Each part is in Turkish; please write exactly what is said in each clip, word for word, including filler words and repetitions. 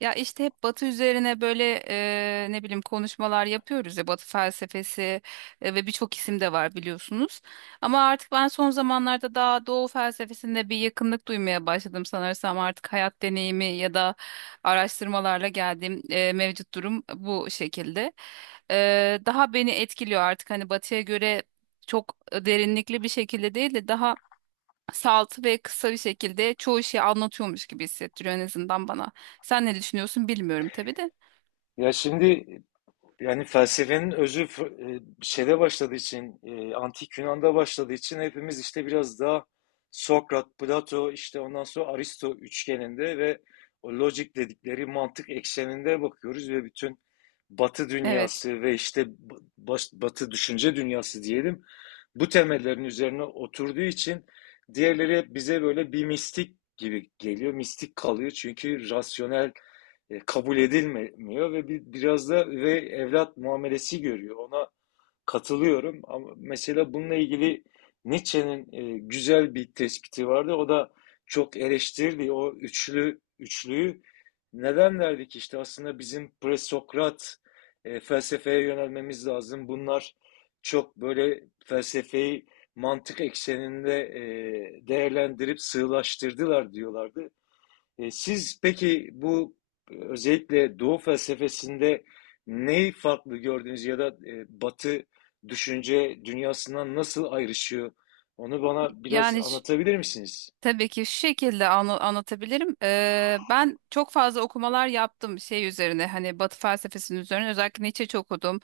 Ya işte hep Batı üzerine böyle e, ne bileyim konuşmalar yapıyoruz ya, Batı felsefesi e, ve birçok isim de var biliyorsunuz. Ama artık ben son zamanlarda daha Doğu felsefesinde bir yakınlık duymaya başladım, sanırsam artık hayat deneyimi ya da araştırmalarla geldiğim e, mevcut durum bu şekilde. E, daha beni etkiliyor artık, hani Batı'ya göre çok derinlikli bir şekilde değil de daha salt ve kısa bir şekilde çoğu şeyi anlatıyormuş gibi hissettiriyor en azından bana. Sen ne düşünüyorsun bilmiyorum tabii de. Ya şimdi yani felsefenin özü f- e, şeyde başladığı için, e, antik Yunan'da başladığı için hepimiz işte biraz daha Sokrat, Plato, işte ondan sonra Aristo üçgeninde ve o logic dedikleri mantık ekseninde bakıyoruz ve bütün Batı Evet. dünyası ve işte b- baş- Batı düşünce dünyası diyelim bu temellerin üzerine oturduğu için diğerleri hep bize böyle bir mistik gibi geliyor, mistik kalıyor çünkü rasyonel e, kabul edilmiyor ve bir, biraz da ve evlat muamelesi görüyor. Ona katılıyorum ama mesela bununla ilgili Nietzsche'nin e, güzel bir tespiti vardı. O da çok eleştirdi o üçlü üçlüyü. Neden derdik işte aslında bizim presokrat e, felsefeye yönelmemiz lazım. Bunlar çok böyle felsefeyi mantık ekseninde e, değerlendirip sığlaştırdılar diyorlardı. E, siz peki bu e, özellikle Doğu felsefesinde neyi farklı gördünüz ya da e, Batı düşünce dünyasından nasıl ayrışıyor? Onu bana biraz Yani anlatabilir misiniz? Tabii ki şu şekilde anla- anlatabilirim. Ee, ben çok fazla okumalar yaptım şey üzerine, hani Batı felsefesinin üzerine, özellikle Nietzsche çok okudum.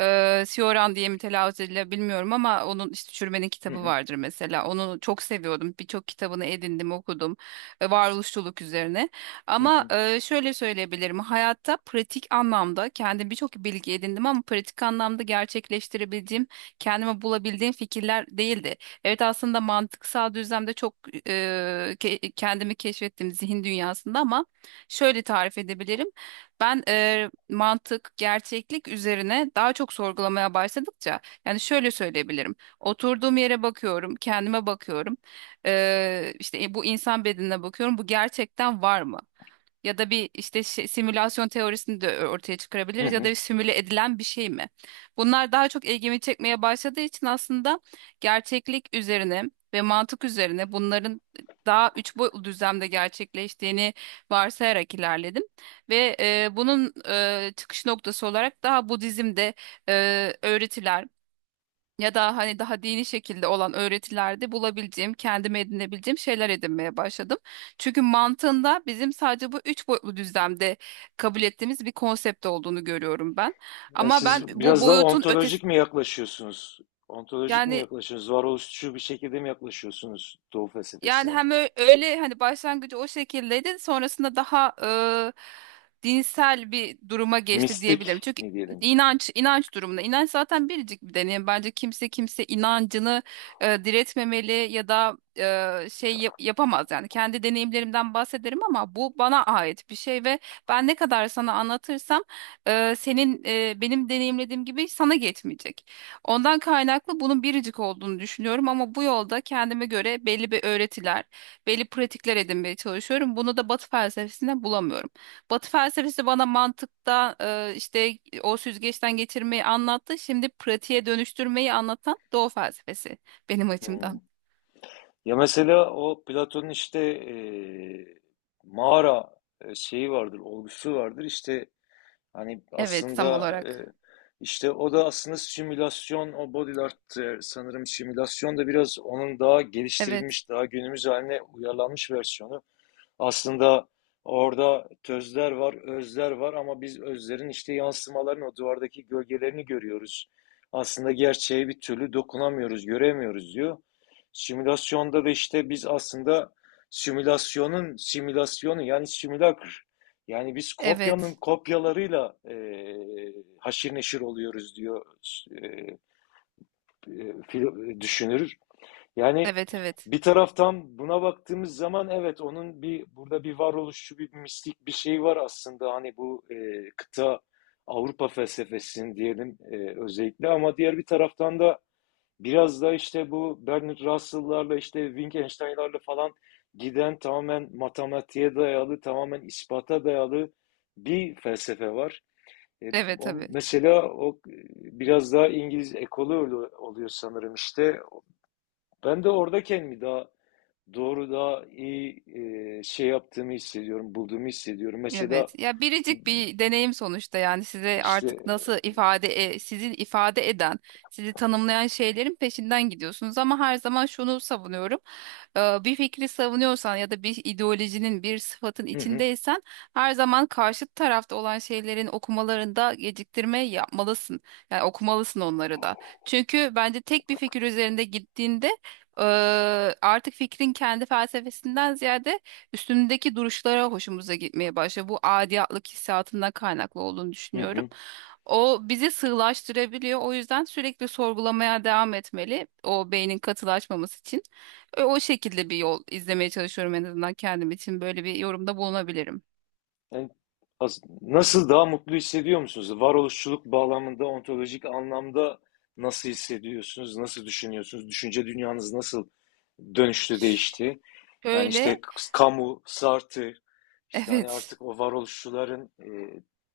Ee, Sioran diye mi telaffuz ediliyor bilmiyorum, ama onun işte Çürümenin Hı kitabı hı. vardır mesela. Onu çok seviyordum. Birçok kitabını edindim, okudum. Ee, varoluşçuluk üzerine. hı Ama hı, e, şöyle söyleyebilirim, hayatta pratik anlamda kendim birçok bilgi edindim, ama pratik anlamda gerçekleştirebildiğim, kendime bulabildiğim fikirler değildi. Evet, aslında mantıksal düzlemde çok e, ke- kendimi keşfettim zihin dünyasında, ama şöyle tarif edebilirim. Ben e, mantık, gerçeklik üzerine daha çok sorgulamaya başladıkça, yani şöyle söyleyebilirim. Oturduğum yere bakıyorum, kendime bakıyorum. E, işte e, bu insan bedenine bakıyorum. Bu gerçekten var mı? Ya da bir işte şey- simülasyon teorisini de ö- ortaya hı çıkarabiliriz, ya da hı. bir simüle edilen bir şey mi? Bunlar daha çok ilgimi çekmeye başladığı için aslında gerçeklik üzerine ve mantık üzerine bunların daha üç boyutlu düzlemde gerçekleştiğini varsayarak ilerledim. Ve e, bunun e, çıkış noktası olarak daha Budizm'de e, öğretiler ya da hani daha dini şekilde olan öğretilerde bulabileceğim, kendime edinebileceğim şeyler edinmeye başladım. Çünkü mantığında bizim sadece bu üç boyutlu düzlemde kabul ettiğimiz bir konsept olduğunu görüyorum ben. Yani Ama ben siz bu biraz daha boyutun ötesi ontolojik mi yaklaşıyorsunuz? Ontolojik mi yani yaklaşıyorsunuz? Varoluşçu bir şekilde mi yaklaşıyorsunuz Doğu Yani felsefesine? hem ö- öyle, hani başlangıcı o şekildeydi, sonrasında daha e, dinsel bir duruma geçti diyebilirim. Mistik Çünkü mi diyelim? inanç inanç durumunda inanç zaten biricik bir deneyim. Bence kimse kimse inancını e, diretmemeli ya da e, şey yap- yapamaz yani. Kendi deneyimlerimden bahsederim, ama bu bana ait bir şey ve ben ne kadar sana anlatırsam e, senin e, benim deneyimlediğim gibi sana geçmeyecek. Ondan kaynaklı bunun biricik olduğunu düşünüyorum, ama bu yolda kendime göre belli bir öğretiler, belli pratikler edinmeye çalışıyorum. Bunu da Batı felsefesinden bulamıyorum. Batı felsefesi bana mantıkta e, işte o süzgeçten geçirmeyi anlattı. Şimdi pratiğe dönüştürmeyi anlatan Doğu felsefesi benim Hı. açımdan. Ya mesela o Platon'un işte eee, mağara e, şeyi vardır, olgusu vardır. İşte hani Evet, tam aslında e, olarak. işte o da aslında simülasyon, o body art e, sanırım simülasyon da biraz onun daha Evet, geliştirilmiş, daha günümüz haline uyarlanmış versiyonu. Aslında orada tözler var, özler var ama biz özlerin işte yansımalarını, o duvardaki gölgelerini görüyoruz. Aslında gerçeğe bir türlü dokunamıyoruz, göremiyoruz diyor. Simülasyonda da işte biz aslında simülasyonun simülasyonu yani simülakr. Yani biz kopyanın evet, kopyalarıyla eee haşir neşir oluyoruz diyor eee, eee, düşünür. Yani evet, evet, bir taraftan buna baktığımız zaman evet onun bir burada bir varoluşçu bir mistik bir şey var aslında hani bu e, kıta Avrupa felsefesinin diyelim e, özellikle ama diğer bir taraftan da biraz da işte bu Bernard Russell'larla işte Wittgenstein'larla falan giden tamamen matematiğe dayalı tamamen ispata dayalı bir felsefe var. E, evet, o, tabii. mesela o e, biraz daha İngiliz ekolü oluyor sanırım işte ben de orada kendimi daha doğru daha iyi e, şey yaptığımı hissediyorum, bulduğumu hissediyorum. Mesela Evet. Ya biricik bir deneyim sonuçta, yani size işte artık nasıl ifade e, sizi ifade eden, sizi tanımlayan şeylerin peşinden gidiyorsunuz, ama her zaman şunu savunuyorum. Ee, bir fikri savunuyorsan ya da bir ideolojinin, bir sıfatın hı hı. içindeysen, her zaman karşı tarafta olan şeylerin okumalarında geciktirme yapmalısın. Yani okumalısın onları da. Çünkü bence tek bir fikir üzerinde gittiğinde e, artık fikrin kendi felsefesinden ziyade üstündeki duruşlara hoşumuza gitmeye başlıyor. Bu adiyatlık hissiyatından kaynaklı olduğunu hı düşünüyorum. hı. O bizi sığlaştırabiliyor. O yüzden sürekli sorgulamaya devam etmeli, o beynin katılaşmaması için. E, O şekilde bir yol izlemeye çalışıyorum en azından kendim için. Böyle bir yorumda bulunabilirim. Yani as- nasıl daha mutlu hissediyor musunuz? Varoluşçuluk bağlamında, ontolojik anlamda nasıl hissediyorsunuz? Nasıl düşünüyorsunuz? Düşünce dünyanız nasıl dönüştü, değişti? Yani işte Şöyle, Camus, Sartre, işte hani evet, artık o varoluşçuların e,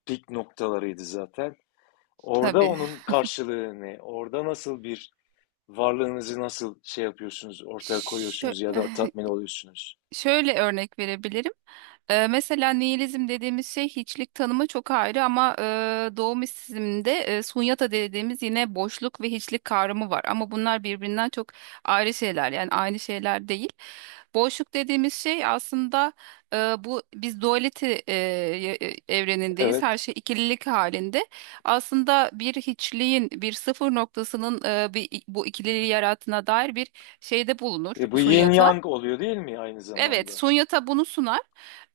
pik noktalarıydı zaten. Orada tabii. onun karşılığı ne? Orada nasıl bir varlığınızı nasıl şey yapıyorsunuz, ortaya Şö- koyuyorsunuz ya da tatmin oluyorsunuz? Şöyle örnek verebilirim. Eee, mesela nihilizm dediğimiz şey, hiçlik tanımı çok ayrı, ama eee doğu mistisizmde eee, sunyata dediğimiz yine boşluk ve hiçlik kavramı var. Ama bunlar birbirinden çok ayrı şeyler, yani aynı şeyler değil. Boşluk dediğimiz şey aslında, eee, bu biz dualite eee, ye- e, evrenindeyiz. Evet. Her şey ikililik halinde. Aslında bir hiçliğin bir sıfır noktasının eee, bir, bu ikililiği yarattığına dair bir şeyde bulunur E, bu yin sunyata. yang oluyor değil mi aynı Evet, zamanda? Sonya Tabu bunu sunar.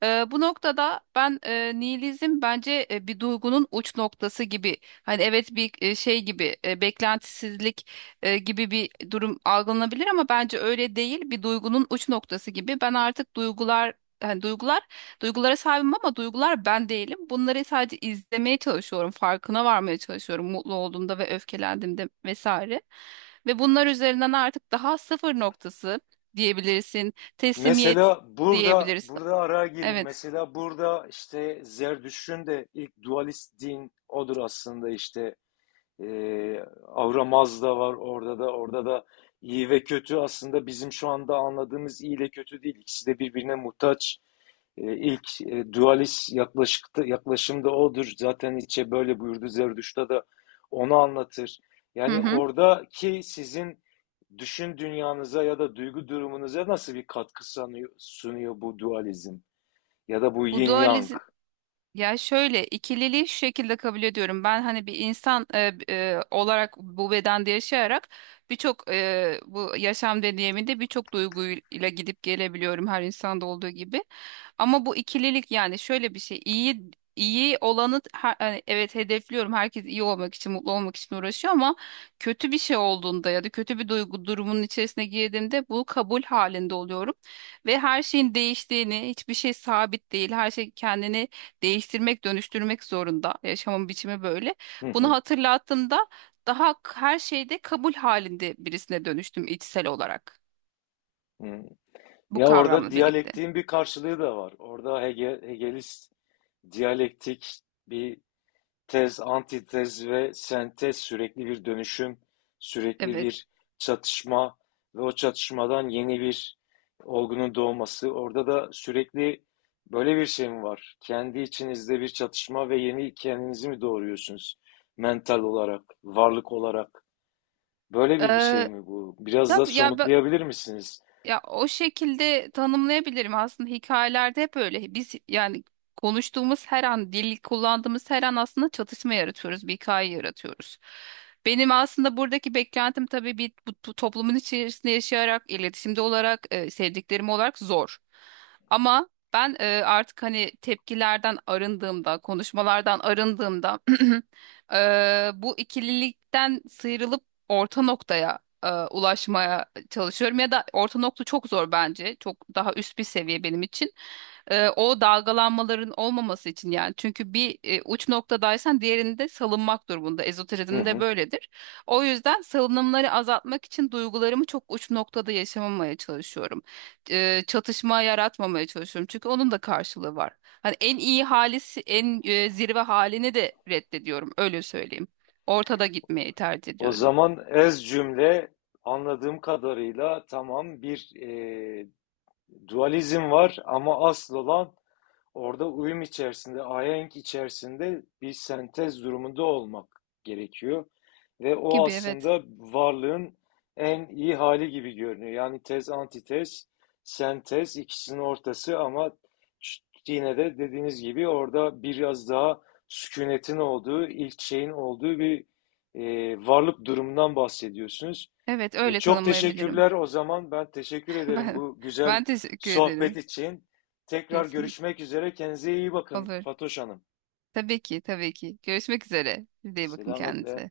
Ee, bu noktada ben, e, nihilizm bence e, bir duygunun uç noktası gibi. Hani evet bir e, şey gibi e, beklentisizlik e, gibi bir durum algılanabilir, ama bence öyle değil. Bir duygunun uç noktası gibi. Ben artık duygular hani duygular duygulara sahibim, ama duygular ben değilim. Bunları sadece izlemeye çalışıyorum, farkına varmaya çalışıyorum mutlu olduğumda ve öfkelendiğimde vesaire. Ve bunlar üzerinden artık daha sıfır noktası diyebilirsin, teslimiyet Mesela burada diyebiliriz. burada araya gireyim. Evet. Mesela burada işte Zerdüşt'ün de ilk dualist din odur aslında işte. Ee, Avramaz da var orada da orada da iyi ve kötü aslında bizim şu anda anladığımız iyi ile kötü değil. İkisi de birbirine muhtaç. Ee, ilk e, dualist yaklaşıkta, yaklaşım da odur. Zaten Nietzsche böyle buyurdu. Zerdüşt'te de onu anlatır. Hı Yani hı. oradaki sizin düşün dünyanıza ya da duygu durumunuza nasıl bir katkı sanıyor- sunuyor bu dualizm? Ya da bu Bu yin yang? dualizm, ya şöyle, ikililiği şu şekilde kabul ediyorum. Ben hani bir insan e, e, olarak bu bedende yaşayarak birçok e, bu yaşam deneyiminde birçok duyguyla gidip gelebiliyorum, her insanda olduğu gibi. Ama bu ikililik, yani şöyle bir şey, iyi iyi olanı her- hani evet hedefliyorum. Herkes iyi olmak için, mutlu olmak için uğraşıyor, ama kötü bir şey olduğunda ya da kötü bir duygu durumunun içerisine girdiğimde bu kabul halinde oluyorum ve her şeyin değiştiğini, hiçbir şey sabit değil. Her şey kendini değiştirmek, dönüştürmek zorunda. Yaşamın biçimi böyle. Hı Bunu hı. hatırlattığımda daha k- her şeyde kabul halinde birisine dönüştüm içsel olarak. hı. Bu Ya orada kavramla birlikte. diyalektiğin bir karşılığı da var. Orada Hege, Hegelist diyalektik bir tez, antitez ve sentez sürekli bir dönüşüm, sürekli Evet. bir çatışma ve o çatışmadan yeni bir olgunun doğması. Orada da sürekli böyle bir şey mi var? Kendi içinizde bir çatışma ve yeni kendinizi mi doğuruyorsunuz? Mental olarak, varlık olarak. Böyle bir bir şey Ee, mi bu? Biraz da tabii ya, somutlayabilir misiniz? Ya o şekilde tanımlayabilirim aslında, hikayelerde hep öyle. Biz yani konuştuğumuz her an, dil kullandığımız her an aslında çatışma yaratıyoruz, bir hikaye yaratıyoruz. Benim aslında buradaki beklentim tabii bir bu, bu toplumun içerisinde yaşayarak, iletişimde olarak, e, sevdiklerim olarak zor. Ama ben e, artık hani tepkilerden arındığımda, konuşmalardan arındığımda e, bu ikililikten sıyrılıp orta noktaya e, ulaşmaya çalışıyorum, ya da orta nokta çok zor bence. Çok daha üst bir seviye benim için. Ee, o dalgalanmaların olmaması için yani. Çünkü bir e, uç noktadaysan diğerinde salınmak durumunda. Hı Ezoterizmde hı. böyledir. O yüzden salınımları azaltmak için duygularımı çok uç noktada yaşamamaya çalışıyorum. Ee, çatışma yaratmamaya çalışıyorum. Çünkü onun da karşılığı var. Hani en iyi halisi, en e, zirve halini de reddediyorum. Öyle söyleyeyim. Ortada gitmeyi tercih O ediyorum zaman ez cümle anladığım kadarıyla tamam bir e, dualizm var ama asıl olan orada uyum içerisinde, ahenk içerisinde bir sentez durumunda olmak gerekiyor. Ve o gibi, evet. aslında varlığın en iyi hali gibi görünüyor. Yani tez, antitez, sentez ikisinin ortası ama yine de dediğiniz gibi orada biraz daha sükunetin olduğu, ilk şeyin olduğu bir e, varlık durumundan bahsediyorsunuz. Evet, E, öyle Çok tanımlayabilirim. teşekkürler o zaman. Ben teşekkür ederim Ben, bu güzel ben teşekkür sohbet ederim. için. Tekrar Kesinlikle. görüşmek üzere. Kendinize iyi bakın Olur. Fatoş Hanım. Tabii ki, tabii ki. Görüşmek üzere. Siz de iyi bakın Selametle. kendinize.